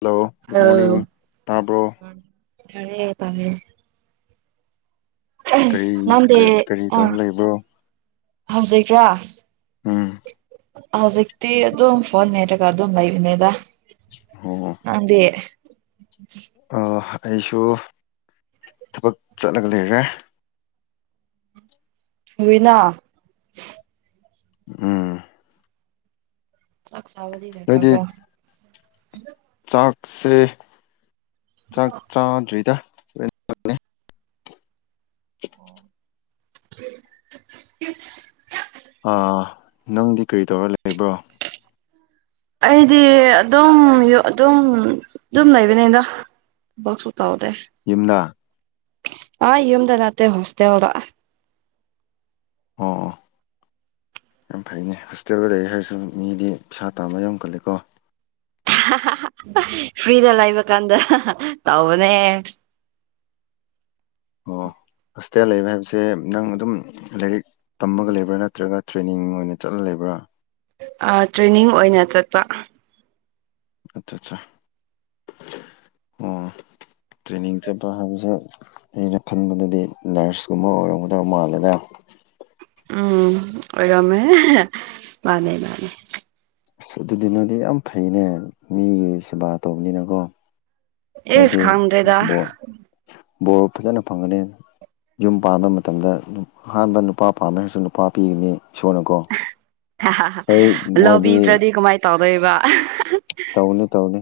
hello good hello morning ꯇꯥꯕ꯭ꯔꯣ ꯌꯥꯔꯦ ꯇꯥꯔꯦ ꯑꯍꯝ ꯀꯔꯤ ꯉꯝꯗꯦ ꯀꯔꯤ ꯀꯔꯤ ꯑꯥ ꯇꯧꯔ ꯂꯩꯕ꯭ꯔꯣ ꯍꯧꯖꯤꯛꯔ ꯎꯝ ꯍꯧꯖꯤꯛꯇꯤ ꯑꯗꯨꯝ ꯐꯣꯟ ꯃꯦꯠꯔꯒ ꯑꯗꯨꯝ ꯂꯩꯔꯤꯅꯦꯗ ꯑꯣ [unintelligible] ꯗꯦ ꯑꯣ ꯑꯩꯁꯨ ꯊꯕꯛ ꯆꯠꯂꯒ ꯂꯩꯔꯦ ꯇꯧꯌꯤꯅ ꯎꯝ ꯆꯥꯛ ꯆꯥꯕꯗꯤ ꯅꯣꯏꯗꯤ ꯂꯣꯏꯈꯔ꯭ꯥꯕ꯭ꯔꯣ ꯆꯥꯛꯁꯦ ꯆꯥꯛ ꯆꯥꯗ꯭ꯔꯤꯗ ꯂꯣꯏ [inaudible] ꯑꯥ ꯅꯪꯗꯤ ꯀꯔꯤ ꯇꯧꯔꯒ ꯂꯩꯕ꯭ꯔꯣ ꯑꯩꯗꯤ ꯑꯗꯨꯝ ꯑꯗꯨꯝ ꯑꯗꯨꯝ ꯂꯩꯕꯅꯤꯗ ꯊꯕꯛꯁꯨ ꯇꯧꯗꯦ ꯌꯨꯝꯅ ꯑ ꯌꯨꯝꯗ ꯅꯅꯥꯠꯇꯩ ꯍꯣꯁꯇꯦꯜꯗ ꯑꯣ ꯌꯥꯝ ꯐꯩꯅꯦ ꯍꯣꯁꯇꯦꯜꯒꯗꯒꯤ ꯑꯩ ꯍꯥꯏꯔꯁꯨ ꯃꯤꯗꯤ ꯄꯩꯁꯥ ꯇꯥꯥꯟꯕ ꯌꯥꯝ ꯀꯜꯂꯦꯀꯣ ꯐ꯭ꯔꯤꯗ ꯂꯩꯕ ꯀꯥꯟꯗ ꯇꯧꯕꯅꯦ ꯑꯣ ꯍꯁꯇꯦꯜ ꯂꯩꯕ ꯍꯥꯏꯕꯁꯦ ꯅꯪ ꯑꯗꯨꯝ ꯂꯥꯏꯔꯤꯛ ꯇꯝꯕꯒ ꯂꯩꯕ꯭ꯔꯥ ꯅꯠꯇ꯭ꯔꯒ ꯇ꯭ꯔꯦꯅꯤꯡ ꯑꯣꯏꯅ ꯆꯠꯂ ꯂꯩꯕ꯭ꯔꯥ ꯇ꯭ꯔꯦꯅꯤꯡ ꯑꯣꯏꯅ ꯆꯠꯄ ꯑꯆꯠ ꯆꯥ ꯑꯣ ꯇ꯭ꯔꯦꯅꯤꯡ ꯆꯠꯄ ꯍꯥꯏꯕꯁꯦ ꯑꯩꯅ ꯈꯟꯕꯗꯗꯤ ꯅꯔꯁꯀꯨꯝꯕ ꯑꯣꯏꯔꯝꯒꯗꯕ ꯃꯥꯜꯂꯦꯗ ꯎꯝ ꯑꯣꯏꯔꯝꯃꯦ ꯃꯥꯅꯦ ꯃꯥꯅꯦ ꯑꯁ ꯑꯗꯨꯗꯤꯅꯗꯤ ꯌꯥꯝ ꯐꯩꯅꯦ ꯃꯤꯒꯤ ꯁꯦꯕꯥ ꯇꯧꯕꯅꯤꯅꯀꯣ ꯏꯁ ꯅꯣꯏꯗꯤ ꯈꯪꯗ꯭ꯔꯦꯗ ꯕꯣꯔ ꯕꯣꯔ ꯐꯖꯅ ꯐꯪꯒꯅꯤ ꯌꯨꯝ ꯄꯥꯟꯕ ꯃꯇꯝꯗ ꯑꯍꯥꯟꯕ ꯅꯨꯄꯥ ꯄꯥꯝꯃꯦ ꯍꯥꯏꯔꯁꯨ ꯅꯨꯄꯥ ꯄꯤꯒꯅꯤ ꯏꯁꯣꯔꯅ ꯃꯣꯏꯗꯤ ꯂꯧꯕꯤꯗ꯭ꯔꯗꯤ ꯀꯃꯥꯏꯅ ꯇꯧꯗꯣꯏꯕ ꯇꯧꯅꯤ ꯇꯧꯅꯤ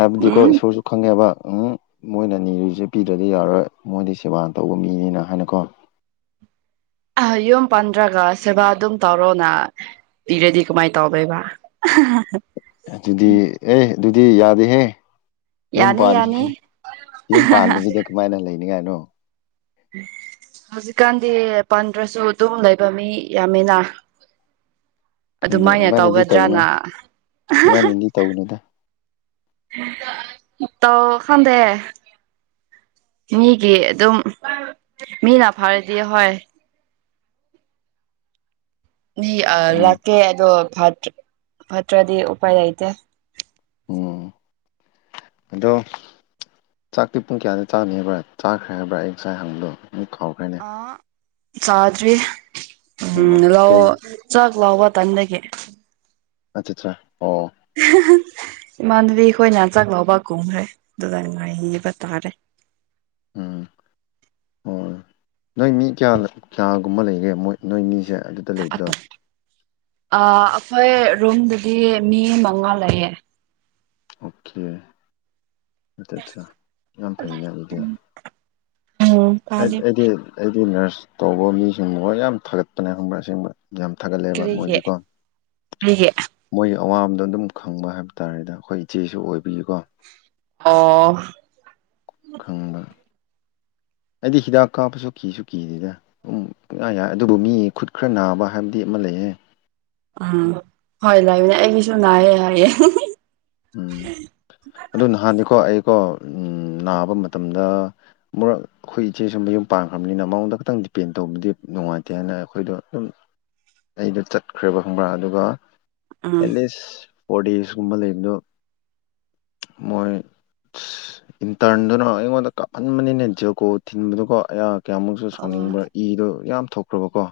ꯍꯥꯏꯕꯗꯤꯀꯣ ꯎꯝ ꯏꯁꯣꯔꯁꯨ ꯈꯪꯉꯦꯕ ꯎꯝ ꯃꯣꯏꯅ ꯅꯤꯔꯤꯁꯦ ꯄꯤꯗ꯭ꯔꯗꯤ ꯌꯥꯔꯔꯣꯏ ꯃꯣꯏꯗꯤ ꯁꯦꯕꯥ ꯇꯧꯕ ꯃꯤꯅꯤꯅ ꯍꯥꯏꯅꯀꯣ ꯑ ꯌꯨꯝ ꯄꯥꯟꯗ꯭ꯔꯒ ꯁꯦꯕꯥ ꯑꯗꯨꯝ ꯇꯧꯔꯣꯅ ꯄꯤꯔꯗꯤ ꯀꯃꯥꯏ ꯇꯧꯗꯣꯏꯕ ꯑꯗꯨꯗꯤ ꯑꯦ ꯑꯗꯨꯗꯤ ꯌꯥꯗꯦꯍꯦ ꯌꯨꯝ ꯌꯥꯅꯤ ꯌꯥꯅꯤ ꯄꯜꯈꯤꯒꯦ ꯌꯨꯝ ꯄꯥꯟꯗꯕꯤꯗꯤ ꯀꯃꯥꯏꯅ ꯂꯩꯅꯤꯉꯥꯏꯅꯣ ꯍꯧꯖꯤꯛꯀꯥꯟꯗꯤ ꯄꯥꯟꯗ꯭ꯔꯁꯨ ꯑꯗꯨꯝ ꯂꯩꯕ ꯃꯤ ꯌꯥꯝꯃꯦꯅ ꯈꯪꯗꯦ ꯑꯗꯨꯃꯥꯏꯅꯗꯤ ꯇꯧꯅꯨ ꯇꯧꯒꯗ꯭ꯔꯅ ꯑꯗꯨꯃꯥꯏꯅꯗꯤ ꯇꯧꯒꯅꯨꯗ ꯇꯧ ꯈꯥꯟꯗꯦ ꯃꯤꯒꯤ ꯑꯗꯨꯝ ꯃꯤꯅ ꯐꯔꯗꯤ ꯍꯣꯏ ꯃꯤ ꯑ ꯎꯝ ꯂꯥꯛꯀꯦ ꯑꯗꯣ ꯐꯠꯇ ꯐꯠꯇ꯭ꯔꯗꯤ ꯎꯄꯥꯏ ꯂꯩꯇꯦ ꯎꯝ ꯑꯗꯣ ꯆꯥꯛꯇꯤ ꯄꯨꯡ ꯀꯌꯥꯗ ꯆꯥꯅꯤꯕ꯭ꯔꯥ ꯆꯥꯈ꯭ꯔꯦ ꯍꯥꯏꯕ꯭ꯔꯥ ꯑꯩ ꯉꯁꯥꯏ ꯍꯪꯕꯗꯣ ꯃꯤ ꯈꯥꯎꯈ꯭ꯔꯦꯅꯤ ꯑꯥ ꯆꯥꯗ꯭ꯔꯤ ꯎꯝ ꯑꯣ ꯂꯧ ꯀꯩ ꯆꯥꯛ ꯂꯧꯕ ꯇꯟꯕꯒꯤ ꯑꯆꯠ ꯆꯥ ꯑꯣ ꯏꯃꯥꯟꯅꯕꯤ ꯈꯣꯏꯅ ꯆꯥꯛ ꯂꯧꯕ ꯀꯨꯝꯈ꯭ꯔꯦ ꯑꯗꯨꯒ ꯉꯥꯏꯔꯤꯕ ꯇꯥꯔꯦ ꯎꯝ ꯍꯣꯏ ꯅꯣꯏ ꯃꯤ ꯀꯌꯥ ꯀꯌꯥꯒꯨꯝꯕ ꯂꯩꯒꯦ ꯃꯣꯏ ꯅꯣꯏꯃꯤꯁꯦ ꯑꯗꯨꯗ ꯂꯩꯕꯗꯣ ꯑꯥ ꯑꯩꯈꯣꯏ ꯔꯨꯝꯗꯗꯤ ꯃꯤ ꯃꯉꯥ ꯂꯩꯌꯦ ꯑꯣꯀꯦ ꯑꯗꯨꯠꯇ ꯌꯥꯝ ꯐꯩꯅꯦ ꯑꯗꯨꯗꯤ ꯎꯝ ꯇꯥꯗꯦ ꯑꯩꯗꯤ ꯑꯩꯗꯤ ꯅꯔꯁ ꯇꯧꯕ ꯃꯤꯁꯤꯡꯒ ꯌꯥꯝ ꯊꯥꯒꯠꯄꯅꯦ ꯈꯪꯕ꯭ꯔꯥ ꯑꯁꯦꯡꯕ ꯌꯥꯝ ꯊꯥꯒꯠꯂꯦꯕ ꯀꯔꯤꯒꯤ ꯃꯣꯏꯗꯤꯀꯣ ꯀꯔꯤꯒꯤ ꯃꯣꯏꯒꯤ ꯑꯋꯥꯕꯗꯣ ꯑꯗꯨꯝ ꯈꯪꯕ ꯍꯥꯏꯕ ꯇꯥꯔꯦꯗ ꯑꯩꯈꯣꯏ ꯏꯆꯦꯁꯨ ꯑꯣꯏꯕꯤꯒꯤꯀꯣ ꯑꯣ ꯈꯪꯕ ꯑꯩꯗꯤ ꯍꯤꯗꯥꯛ ꯀꯥꯞꯄꯁꯨ ꯀꯤꯁꯨ ꯀꯤꯗꯦꯗ ꯎ ꯄꯪꯌꯥ ꯌꯥꯏ ꯑꯗꯨꯕꯨ ꯃꯤ ꯈꯨꯠ ꯈꯔ ꯅꯥꯕ ꯍꯥꯏꯕꯗꯤ ꯑꯃ ꯂꯩꯌꯦ ꯎꯝ ꯍꯣꯏ ꯂꯩꯕꯅꯦ ꯑꯩꯒꯤꯁꯨ ꯅꯥꯏꯌꯦ ꯍꯥꯏꯌꯦ ꯎꯝ [unintelligible] ꯑꯗꯨ ꯅꯍꯥꯟꯗꯤꯀꯣ ꯑꯩꯀꯣ ꯅꯥꯕ ꯃꯇꯝꯗ ꯃꯨꯔꯛ ꯑꯩꯈꯣꯏ ꯏꯆꯦ ꯁꯨ ꯃꯌꯨꯝ ꯄꯥꯟꯈ꯭ꯔꯕꯅꯤꯅ ꯃꯉꯣꯟꯗ ꯈꯇꯪ ꯗꯤꯄꯦꯟ ꯇꯧꯕꯗꯤ ꯅꯨꯡꯉꯥꯏꯇꯦ ꯍꯥꯏꯅ ꯑꯩꯈꯣꯏꯗꯣ ꯑꯗꯨꯝ ꯑꯩꯗꯣ ꯆꯠꯈ꯭ꯔꯦꯕ ꯈꯪꯕ꯭ꯔꯥ ꯑꯗꯨꯒ ꯎꯝ ꯑꯦꯠꯂꯤꯁ ꯐꯣꯔꯗꯤꯖꯀꯨꯝꯕ ꯂꯩꯕꯗꯣ ꯃꯣꯏ ꯑꯁ ꯏꯟꯇꯔꯟꯗꯨꯅ ꯑꯩꯉꯣꯟꯗ ꯀꯥꯞꯍꯟꯕꯅꯤꯅ ꯖꯤꯌꯑꯣꯀꯣ ꯊꯤꯟꯕꯗꯨꯀꯣ ꯑꯌꯥ ꯀꯌꯥꯃꯨꯛꯁꯨ ꯑꯣ ꯁꯥꯎꯅꯤꯡꯕ꯭ꯔꯥ ꯏꯗꯣ ꯌꯥꯝ ꯊꯣꯛꯈ꯭ꯔꯕꯀꯣ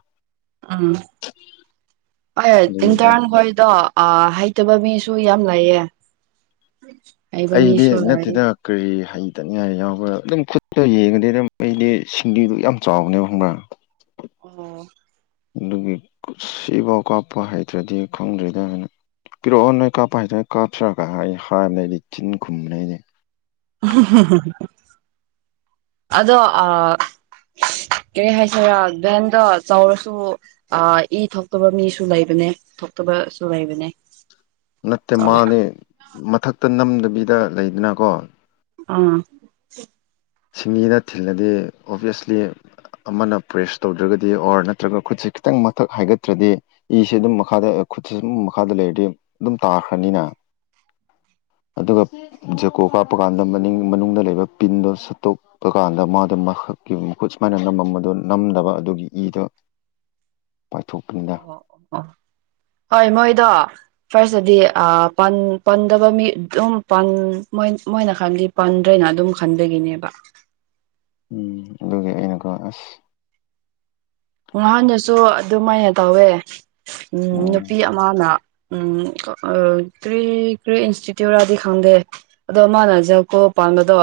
ꯑꯥ ꯑꯦ ꯑꯗꯨꯒꯤ ꯇꯤꯟꯀꯥꯡ ꯑꯩ ꯑꯗꯨ ꯍ‌ꯣꯏꯗꯣ ꯑ ꯍꯩꯇꯕ ꯃꯤꯁꯨ ꯌꯥꯝ ꯂꯩꯌꯦ ꯍꯩꯕ ꯑꯩꯗꯤ ꯃꯤꯁꯨ ꯂꯩ ꯅꯠꯇꯦꯗ ꯀꯔꯤ ꯍꯩꯇꯅꯤꯉꯥꯏ ꯌꯥꯎꯕ꯭ꯔꯥ ꯑꯗꯨꯝ ꯈꯨꯠꯇ ꯌꯦꯡꯉꯗꯤ ꯑꯗꯨꯝ ꯑꯩꯗꯤ ꯁꯤꯡꯂꯤꯗꯨ ꯌꯥꯝ ꯆꯥꯎꯕꯅꯦꯕ ꯈꯪꯕ꯭ꯔꯥ ꯑꯣ ꯑꯗꯨꯒꯤ ꯁꯤꯐꯥꯎ ꯀꯥꯞꯄ ꯍꯩꯇ꯭ꯔꯗꯤ ꯈꯪꯗ꯭ꯔ‌ꯦꯗ‌ꯑꯅ ꯄꯤꯔꯛꯑꯣ ꯅꯣꯏ ꯀꯥꯞꯄ ꯍꯩꯇꯔ꯭ꯗꯤ ꯀꯥꯞꯁꯤꯔꯒ ꯍꯥꯏꯌꯦ ꯍꯥꯏꯕꯅꯤ ꯑꯩꯗꯤ ꯆꯤꯟ ꯈꯨꯝꯕꯅꯦ ꯑꯩꯗꯤ ꯑꯗꯣ ꯑ ꯀꯔꯤ ꯍꯥꯏꯁꯤꯔꯥ ꯚꯦꯟꯗꯣ ꯆꯥꯎꯔꯁꯨ ꯑ ꯏ ꯊꯣꯛꯇꯕ ꯃꯤꯁꯨ ꯂꯩꯕꯅꯦ ꯊꯣꯛꯇꯕꯁꯨ ꯂꯩꯕꯅꯦ ꯅꯠꯇꯦ ꯎꯝ ꯃꯥꯅꯦ ꯃꯊꯛꯇ ꯅꯝꯗꯕꯤꯗ ꯂꯩꯗꯅꯀꯣ ꯑꯥ ꯁꯤꯡꯂꯤꯗ ꯊꯤꯜꯂꯗꯤ ꯑꯣꯕꯤꯌꯁꯂꯤ ꯑꯃꯅ ꯄ꯭ꯔꯦꯁ ꯇꯧꯗ꯭ꯔꯒꯗꯤ ꯑꯣꯔ ꯅꯠꯇ꯭ꯔꯒ ꯈꯨꯠꯁꯦ ꯈꯤꯇꯪ ꯃꯊꯛ ꯍꯥꯏꯒꯠꯇ꯭ꯔꯗꯤ ꯏꯁꯤ ꯑꯗꯨꯝ ꯃꯈꯥꯗ ꯈꯨꯠꯁꯦ ꯁꯨꯝ ꯃꯈꯥꯗ ꯂꯩꯔꯗꯤ ꯑꯗꯨꯝ ꯇꯥꯈ꯭ꯔꯅꯤꯅ ꯑꯗꯨꯒ ꯖꯦꯀꯣꯞ ꯀꯥꯞꯄ ꯀꯥꯟꯗ ꯃꯅꯤꯡ ꯃꯅꯨꯡꯗ ꯂꯩꯕ ꯄꯤꯟꯗꯣ ꯁꯠ ꯇꯣꯛꯄ ꯀꯥꯟꯗ ꯃꯥꯗ ꯃꯈꯛꯀꯤ ꯈꯨꯠ ꯁꯨꯃꯥꯏꯅ ꯅꯝꯃꯝꯕꯗꯣ ꯅꯝꯗꯕ ꯑꯗꯨꯒꯤ ꯏꯗ‌ꯣ ꯄꯥꯏꯊꯣꯛꯄꯅꯤꯗ ꯑꯣ ꯑꯣ ꯍꯣꯏ ꯃꯣꯏꯗꯣ ꯐꯥꯔꯁꯇꯗꯤ ꯑꯥ ꯄꯟ ꯄꯟꯗꯕ ꯃꯤ ꯑꯗꯨꯝ ꯄꯪ ꯃ‌ꯣꯏ ꯃꯣꯏꯅ ꯍꯥꯏꯕꯗꯤ ꯄꯟꯗ꯭ꯔꯦꯅ ꯑꯗꯨꯝ ꯈꯟꯕꯒꯤꯅꯦꯕ ꯎꯝ ꯑꯗꯨꯒꯤ ꯑꯩꯅꯀꯣ ꯑꯁ ꯉꯍꯥꯟꯗꯁꯨ ꯑꯗꯨꯃꯥꯏꯅ ꯇꯧꯋꯦ ꯎ ꯎꯝ ꯅꯨꯄꯤ ꯑꯃꯅ ꯎꯝ ꯀꯔꯤ ꯀꯔꯤ ꯏꯟꯁꯇꯤꯇ꯭ꯌꯨꯠ ꯔꯗꯤ ꯈꯪꯗꯦ ꯑꯗꯣ ꯃꯥꯅ ꯖ‌ꯦꯀꯣ ꯄꯥꯟꯕꯗꯣ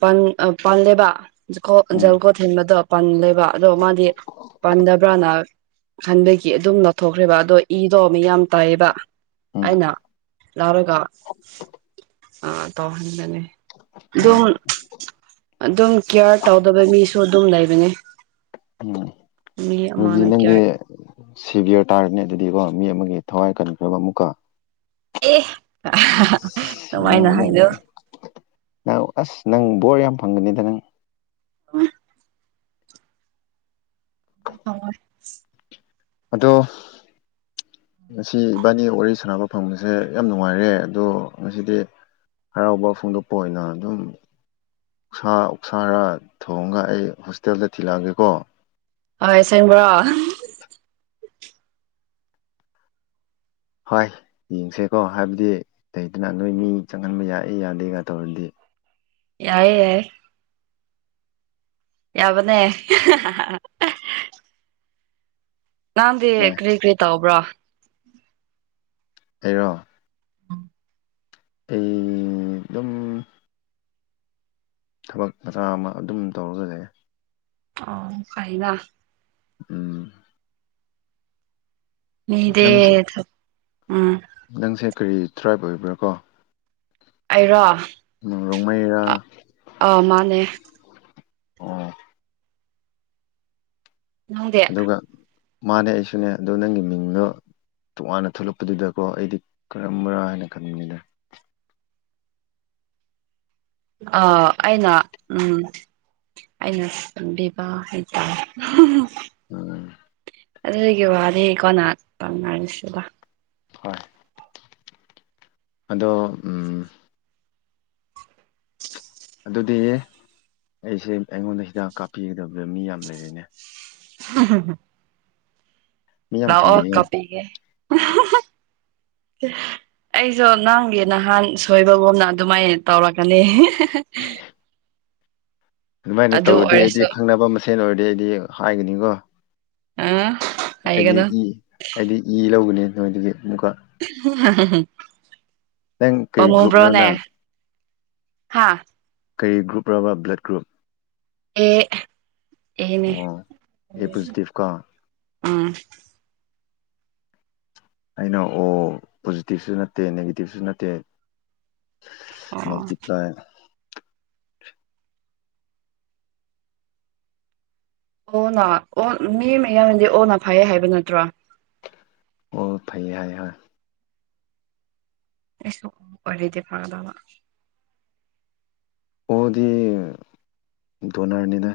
ꯄꯟ ꯑ ꯄꯜꯂꯦꯕ ꯖꯀ‌ꯣꯞ ꯎꯝ ꯖꯜꯒ‌ꯣꯠ ꯊꯤꯟꯕꯗꯣ ꯄꯜꯂꯦꯕ ꯑꯗꯣ ꯃꯥꯗꯤ ꯄꯥꯟꯗꯕ꯭ꯔꯅ ꯈꯟꯕꯒꯤ ꯑꯗꯨꯝ ꯂꯧꯊꯣꯛꯈ꯭ꯔꯦꯕ ꯑꯗꯣ ꯏꯗꯣ ꯃꯌꯥꯝ ꯇꯥꯏꯌꯦꯕ ꯎꯝ ꯑꯩꯅ ꯂꯥꯎꯔꯒ ꯑꯥ ꯇꯧꯍꯟꯕꯅ‌ꯦ ꯑꯣ ꯑꯗꯨꯝ ꯑꯗꯨꯝ ꯀꯤꯌꯥꯔ ꯇꯧꯗꯕ ꯃꯤꯁꯨ ꯑꯗꯨꯝ ꯂꯩꯕꯅꯦ ꯎꯝ ꯃꯤ ꯍꯧꯖꯤꯛ ꯑꯃꯅ ꯅꯪꯗꯤ ꯀꯤꯌꯔ ꯁꯤꯕꯤꯌꯔ ꯇꯥꯔꯅꯤ ꯑꯗꯨꯗꯤꯀꯣ ꯃꯤ ꯑꯃꯒꯤ ꯊꯋꯥꯏ ꯀꯟꯈ꯭ꯔ‌ꯦꯕ ꯑꯃꯨꯛꯀ ꯑꯦ ꯅꯪ ꯀꯃꯥꯏꯅ ꯑꯃꯨꯛ ꯍꯥꯏꯔ‌ꯣ ꯅꯪ ꯑꯁ ꯅꯪ ꯕꯣꯔ ꯌꯥꯝ ꯐꯪꯒꯅꯤꯗ ꯅꯪ [unintelligible] [unintelligible] ꯑꯗ‌ꯣ ꯉꯁꯤ ꯏꯕꯥꯅꯤ ꯋꯥꯔꯤ ꯁꯥꯟꯅꯕ ꯐꯪꯕꯁꯦ ꯌꯥꯝ ꯅꯨꯡꯉꯥꯏꯔꯦ ꯑꯗꯣ ꯉꯁꯤꯗꯤ ꯍꯔꯥꯎꯕ ꯐꯣꯡꯗꯣꯛꯄ ꯑꯣꯏꯅ ꯑꯗꯨꯝ ꯎꯁꯥ ꯑꯣꯛꯁꯥꯔ ꯊꯣꯡꯉꯒ ꯑꯩ ꯍꯣꯁꯇꯦꯜꯗ ꯊꯤꯜꯂꯛꯑꯒꯦꯀꯣ ꯑ ꯑꯁꯦꯡꯕ꯭ꯔꯣ ꯍꯣꯏ ꯌꯦꯡꯁꯦꯀꯣ ꯍꯥꯏꯕꯗꯤ ꯂꯩꯗꯅ ꯅꯣꯏ ꯃꯤ ꯆꯪꯍꯟꯕ ꯌꯥꯏ ꯌꯥꯗꯦꯒ ꯇꯧꯔꯗꯤ ꯌꯥꯏ ꯌꯥꯏ ꯌꯥꯕꯅꯦ ꯅꯪꯗꯤ ꯍꯣꯏ ꯀꯔꯤ ꯀꯔꯤ ꯇꯧꯕ꯭ꯔꯣ ꯑꯩꯔꯣ ꯑꯩ ꯑꯗꯨꯝ ꯊꯕꯛ ꯃꯆꯥ ꯑꯃ ꯑꯗꯨꯝ ꯇꯧꯔ ꯂꯩꯌꯦ ꯑꯣ ꯐꯩꯅ ꯎꯝ ꯃꯤꯗꯤ ꯅꯪꯁꯦ ꯎꯝ ꯅꯪꯁꯦ ꯀꯔꯤ ꯇ꯭ꯔꯥꯏꯞ ꯑꯣꯏꯕ꯭ꯔꯥ ꯀꯣ ꯑꯩꯔꯣ ꯔꯣꯡꯃꯩꯔꯥ ꯑ ꯃꯥꯅꯦ ꯑꯣ ꯅꯪꯗꯤ ꯑꯗꯨꯒ ꯃꯥꯅꯦ ꯑꯩꯁꯨꯅꯦ ꯑꯗꯨ ꯅꯪꯒꯤ ꯃꯤꯡꯗꯣ ꯇꯣꯉꯥꯟꯅ ꯊꯣꯛꯂꯛꯄꯗꯨꯗꯀꯣ ꯑꯩꯗꯤ ꯀꯔꯝꯕꯔꯥ ꯍꯥꯏꯅ ꯈꯟꯕꯅꯤꯗ ꯑ ꯑꯩꯅ ꯎꯝ ꯑꯩꯅꯕꯤꯕꯥ ꯍꯥꯏꯇꯥ ꯎꯝ ꯑꯗꯨꯒꯤ ꯋꯥꯅꯤ ꯀꯣꯅ ꯄꯥꯅꯔꯁꯤꯕ ꯍꯣꯏ ꯑꯗꯣ ꯎꯝ ꯑꯗꯨꯗꯤ ꯑꯩꯁꯦ ꯑꯩꯉꯣꯟꯗ ꯍꯤꯗꯥꯛ ꯀꯥꯞꯄꯤꯒꯗꯕꯗ ꯃꯤ ꯌꯥꯝ ꯂꯩꯔꯦꯅꯦ [inaudible] ꯃꯤ ꯌꯥꯝ ꯂꯑꯣ ꯊꯦꯡꯅꯩꯌꯦ ꯀꯥꯞꯄꯤꯒꯦ [inaudible] ꯍ [inaudible] ꯑꯩꯁꯨ ꯅꯪꯒꯤ ꯅꯍꯥꯟ ꯁꯣꯏꯕꯒꯨꯝꯅ ꯑꯗꯨꯃꯥꯏꯅ ꯇꯧꯔꯛꯀꯅꯤ ꯑꯗꯨꯃꯥꯏꯅ ꯑꯗꯨ ꯇꯧꯔꯗꯤ ꯑꯩꯗꯤ ꯑꯣꯏꯔꯁꯨ ꯈꯪꯅꯕ ꯃꯁꯦꯟ ꯑꯣꯏꯔꯗꯤ ꯑꯩꯗꯤ ꯍꯥꯏꯒꯅꯤꯀꯣ ꯎꯝ ꯑꯩꯗꯤ ꯑꯩꯗꯤ ꯏ ꯂꯧꯒꯅꯤ ꯅꯣꯏꯗꯒꯤ ꯑꯃꯨꯛꯀ ꯅꯪ ꯀꯔꯤ ꯒ꯭ꯔꯨꯞꯅꯣ ꯄꯃꯨꯕ꯭ꯔꯣꯅꯦ ꯅꯪ ꯍꯥ ꯀꯔꯤ ꯒ꯭ꯔꯨꯞꯔ ꯂꯕ ꯕ꯭ꯥꯂꯠ ꯒ꯭ꯔꯨꯞ ꯑꯦ ꯑꯦꯅꯦ ꯑꯣ ꯑꯦ ꯄꯣꯖꯤꯇꯤꯞ ꯀꯣ ꯑꯥ ꯑꯩꯅ ꯑꯣ ꯄꯣꯖꯤꯇꯤꯞꯁꯨ ꯅꯠꯇꯦ ꯅꯦꯒꯦꯇꯤꯞꯁꯨ ꯅꯠꯇꯦ ꯑꯣ ꯃꯜꯇꯤꯄ꯭ꯂꯥꯏ ꯑꯣꯅ ꯑꯣ ꯃꯤ ꯃꯌꯥꯝꯗꯤ ꯑꯣꯅ ꯐꯩꯑꯦ ꯍꯥꯏꯕ ꯅꯠꯇ꯭ꯔꯣ ꯑꯣ ꯐꯩꯌꯦ ꯍꯥꯏ ꯍꯣꯏ ꯑꯩꯁꯨ ꯑꯣꯏꯗꯤ ꯐꯥꯒꯗꯕ ꯑꯣꯗꯤ ꯗꯣꯅꯔꯅꯤꯅ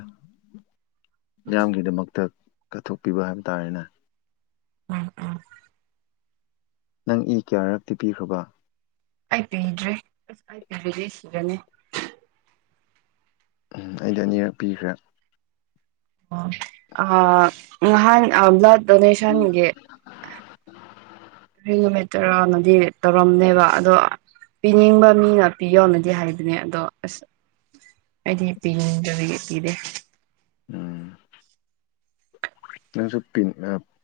ꯃꯤꯌꯥꯝꯒꯤꯗꯃꯛꯇ ꯀꯠꯊꯣꯛꯄꯤꯕ ꯍꯥꯏꯕ ꯇꯥꯔꯦꯅꯦ ꯎꯝ ꯎꯝ ꯅꯪ ꯏ ꯀꯌꯥꯔꯛꯇꯤ ꯄꯤꯈ꯭ꯔꯕ ꯑꯩ ꯄꯤꯗ꯭ꯔꯤ ꯑꯁ ꯑꯩ ꯄꯤꯔꯗꯤ ꯁꯤꯔꯅꯤ ꯎꯝ ꯑꯩꯗ ꯑꯅꯤꯔꯛ ꯄꯤꯈ꯭ꯔꯦ ꯑ ꯉꯍꯥꯟ ꯕ꯭ꯂꯥꯠ ꯗꯣꯅꯦꯁꯟꯒꯤ [unintelligible] ꯇꯔꯥꯅꯗꯤ ꯇꯧꯔꯝꯅꯦꯕ ꯑꯗꯣ ꯄꯤꯅꯤꯡꯕ ꯃꯤꯅ ꯄꯤꯌꯣ ꯅꯗꯤ ꯍꯥꯏꯕꯅꯦ ꯑꯗꯣ ꯑꯁ ꯑꯩꯗꯤ ꯄꯤꯅꯤꯡꯗꯕꯤꯒꯤ ꯄꯤꯗꯦ [inaudible] ꯎꯝ ꯅꯪꯁꯨ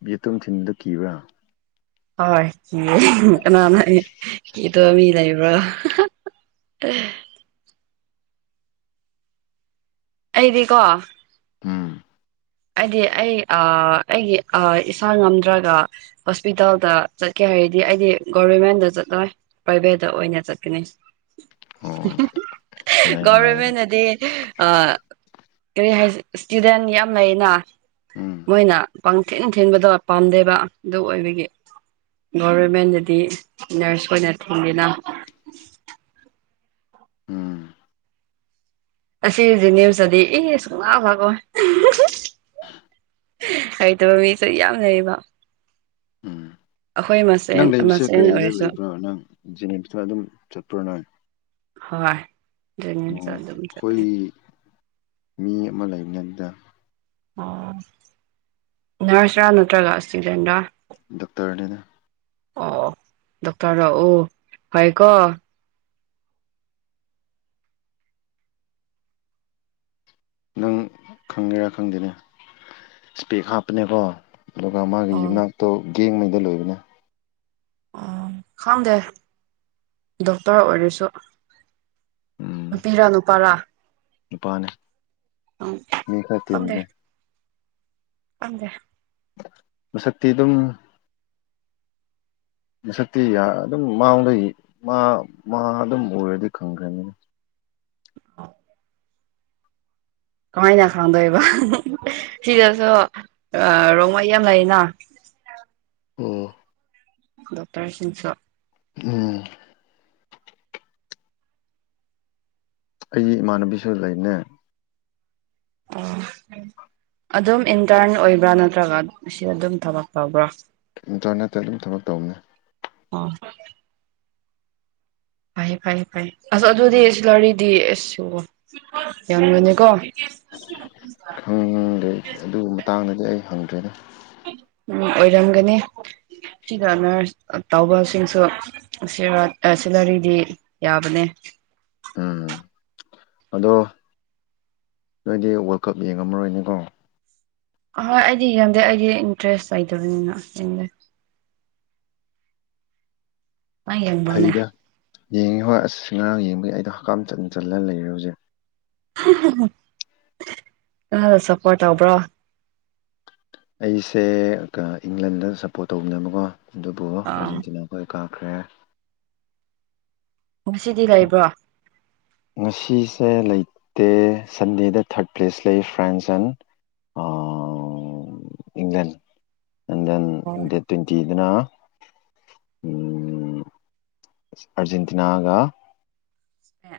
ꯌꯦꯇꯨꯝ ꯊꯤꯟꯕꯗꯨ ꯀꯤꯕ꯭ꯔꯥ ꯍꯀꯏ ꯀꯤꯌꯦ ꯀꯅꯥꯅ ꯀꯤꯗꯕ ꯃꯤ ꯂꯩꯕ꯭ꯔꯣ ꯑ [unintelligible] ꯑꯩꯗꯤꯀꯣ ꯎꯝ ꯍꯥꯏꯗꯤ ꯑꯩ ꯑꯩꯒꯤ ꯏꯁꯥ ꯉꯝꯗ꯭ꯔꯒ ꯍꯣꯁꯄꯤꯇꯥꯜꯗ ꯆꯠꯀꯦ ꯍꯥꯏꯔꯗꯤ ꯑꯩꯗꯤ ꯒꯣꯕꯔꯃꯦꯟꯗ ꯆꯠꯂꯣꯏ ꯄ꯭ꯔꯥꯏꯚꯦꯠꯇ ꯑꯣꯏꯅ ꯆꯠꯀꯅꯤ ꯑꯣ ꯌꯥꯏꯅꯦ ꯌꯥꯏꯅꯦ ꯒꯣꯚꯔꯃꯦꯟꯅꯗꯤ ꯀꯔꯤ ꯍꯥꯏ ꯏꯁꯇꯨꯗꯦꯟ ꯌꯥꯝ ꯂꯩꯅ ꯎꯝ ꯃꯣꯏꯅ ꯄꯪꯊꯤꯟ ꯊꯤꯟꯕꯗ ꯄꯥꯝꯗꯦꯕ ꯑꯗꯨ ꯑꯣꯏꯕꯒꯤ ꯒꯣꯚꯔꯃꯦꯟꯗꯗꯤ ꯅꯔꯁ ꯑꯣꯏꯅ ꯊꯤꯡꯗꯅ ꯎꯝ ꯑꯁꯤꯒꯤ ꯖꯦꯅꯤꯝꯁꯇꯗꯤ ꯏ ꯁꯨꯡꯂꯥꯛ ꯂꯥꯛꯂꯣꯏ ꯍꯩꯇꯕ ꯃꯤꯁꯨ ꯌꯥꯝ ꯂꯩꯩꯕ ꯎꯝ ꯃꯁꯦꯟ ꯅꯪ ꯂꯩꯕꯁꯦ ꯃꯁꯦꯟ ꯀꯔꯤꯗ ꯑꯣꯏꯔꯁꯨ ꯂꯩꯕ꯭ꯔꯥ ꯅꯪ ꯖꯦꯅꯤꯝꯁꯇ ꯑꯗꯨꯝ ꯆꯠꯄ꯭ꯔꯣ ꯅꯪ ꯍꯣꯏ ꯑꯣ ꯖꯦꯅꯤꯝꯁꯗ ꯑꯗꯨꯝ ꯆꯠꯂꯦ ꯑꯩꯈꯣꯏ ꯃꯤ ꯑꯃ ꯂꯩꯕꯅꯦ ꯗꯨꯗ ꯑꯣ ꯅꯔꯁꯔꯥ ꯅꯠꯇ꯭ꯔꯒ ꯏꯁꯇꯨꯗꯦꯟꯔꯥ ꯗꯣꯛꯇꯔꯅꯤꯗ ꯑꯣ ꯗꯣꯛꯇꯔꯔꯥ ꯑꯣ ꯐꯏꯀꯣ ꯅꯪ ꯈꯪꯒꯦꯔꯥ ꯈꯪꯗꯦꯅꯦ ꯏꯁꯄꯦꯛ ꯍꯥꯞꯄꯅꯦꯀꯣ ꯑꯗꯨꯒ ꯃꯥꯒꯤ ꯑꯣ ꯌꯨꯝꯅꯥꯛꯇꯣ ꯒꯦꯡꯉꯩꯗ ꯂꯣꯏꯕꯅꯦ ꯑꯣ ꯈꯪꯗꯦ ꯗꯣꯛꯇꯔ ꯑꯣꯏꯔꯁꯨ ꯎꯝ ꯅꯨꯄꯤꯔꯥ ꯅꯨꯄꯥꯔꯥ ꯅꯨꯄꯥꯅꯦ ꯃꯤ ꯈꯔ ꯇꯦꯟꯕꯅꯦ ꯈꯪꯇꯦ ꯃꯁꯛꯇꯤ ꯑꯗꯨꯝ ꯃꯁꯛꯇꯤ ꯑꯗꯨꯝ ꯃꯉꯣꯟꯗ ꯃꯥ ꯃꯥ ꯑꯗꯨꯝ ꯎꯔꯗꯤ ꯈꯪꯈ꯭ꯔꯅꯤꯅ ꯍꯥꯎ [unintelligible] ꯀꯃꯥꯏꯅ ꯈꯪꯗꯣꯏꯕ ꯁꯤꯗꯁꯨ ꯔꯣꯡꯃꯩ ꯌꯥꯝ ꯂꯩꯔꯤꯅ ꯑꯣ ꯗꯣꯛꯇꯔꯁꯤꯡꯁꯨ ꯎꯝ ꯑꯩꯒꯤ ꯏꯃꯥꯟꯅꯕꯤꯁꯨ ꯂꯩꯅꯦ ꯑꯣ ꯑꯗꯨꯝ ꯏꯟꯇꯔꯟ ꯑꯣꯏꯕ꯭ꯔꯥ ꯅꯠꯇ꯭ꯔꯒ ꯁꯤ ꯑꯗꯨꯝ ꯊꯕꯛ ꯇꯧꯕ꯭ꯔꯥ ꯏꯟꯇꯔꯟ ꯅꯦꯠꯇ ꯑꯗꯨꯝ ꯊꯕꯛ ꯇꯧꯕꯅꯦ ꯑꯣ ꯐꯩ ꯐꯩꯌꯦ ꯐꯩ ꯑꯁ ꯑꯗꯨꯗꯤ ꯁꯤꯂꯔꯤꯗꯤ ꯑꯗꯨꯝ ꯌꯥꯝꯒꯅꯤꯀꯣ ꯈꯪꯗꯦ ꯑꯗꯨꯒꯤ ꯃꯇꯥꯡꯗꯗꯤ ꯑꯩ ꯍꯪꯗ꯭ꯔꯦꯗ ꯎꯝ ꯑꯣꯏꯔꯝꯒꯅꯤ ꯁꯤꯗ ꯅꯔꯁ ꯇꯧꯕꯁꯤꯡꯁꯨ ꯁꯤꯂꯔꯤꯗꯤ ꯌꯥꯕꯅꯦ ꯎꯝ ꯑꯗꯣ ꯅꯣꯏꯗꯤ ꯋꯥꯔꯜ ꯀꯞ ꯌꯦꯡꯉꯝꯃꯔꯣꯏꯅꯦꯀꯣ ꯑꯍꯣꯏ ꯑꯩꯗꯤ ꯌꯦꯡꯗꯦ ꯑꯩꯗꯤ ꯏꯟꯇꯔꯦꯁ ꯂꯩꯗꯕꯅꯤꯅ ꯌꯦꯡꯗ ꯅꯪ ꯌꯦꯡꯕ꯭ꯔꯣꯅꯦ ꯐꯩꯗ ꯌꯦꯡꯉꯤ ꯍꯣꯏ ꯑꯁ ꯉꯔꯥꯡ ꯌꯦꯡꯕꯒꯤ ꯑꯩꯗꯣ ꯍꯛꯀꯝ ꯆꯜ ꯆꯜꯂꯒ ꯂꯩꯔꯦ ꯍꯧꯖꯤꯛ ꯁꯄꯣꯔ ꯇꯧꯕ꯭ꯔꯣ ꯑꯩꯁꯦ ꯏꯪꯂꯟꯗ ꯁꯞꯄꯣꯔꯠ ꯇꯧꯕꯅꯦꯕꯀꯣ ꯑꯗꯨꯕꯨ ꯑ ꯑꯥꯔꯖꯦꯟꯇꯤꯅꯥ ꯑꯣꯏ ꯀꯥꯈ꯭ꯔꯦ ꯉꯁꯤꯗꯤ ꯂꯩꯕ꯭ꯔꯣ ꯉꯁꯤꯁꯦ ꯂꯩꯇꯦ ꯁꯟꯗꯦꯗ ꯊꯥꯔꯠ ꯄ꯭ꯂꯦꯁ ꯂꯩ ꯐ꯭ꯔꯦꯟꯁꯟ ꯏꯪꯂꯟ ꯢꯪꯂꯟ ꯑꯣ ꯗꯦꯠ ꯇ꯭ꯋꯦꯟꯇꯤ ꯑꯗꯨꯅ ꯑꯔꯖꯦꯟꯇꯤꯅꯥꯒ ꯑꯦ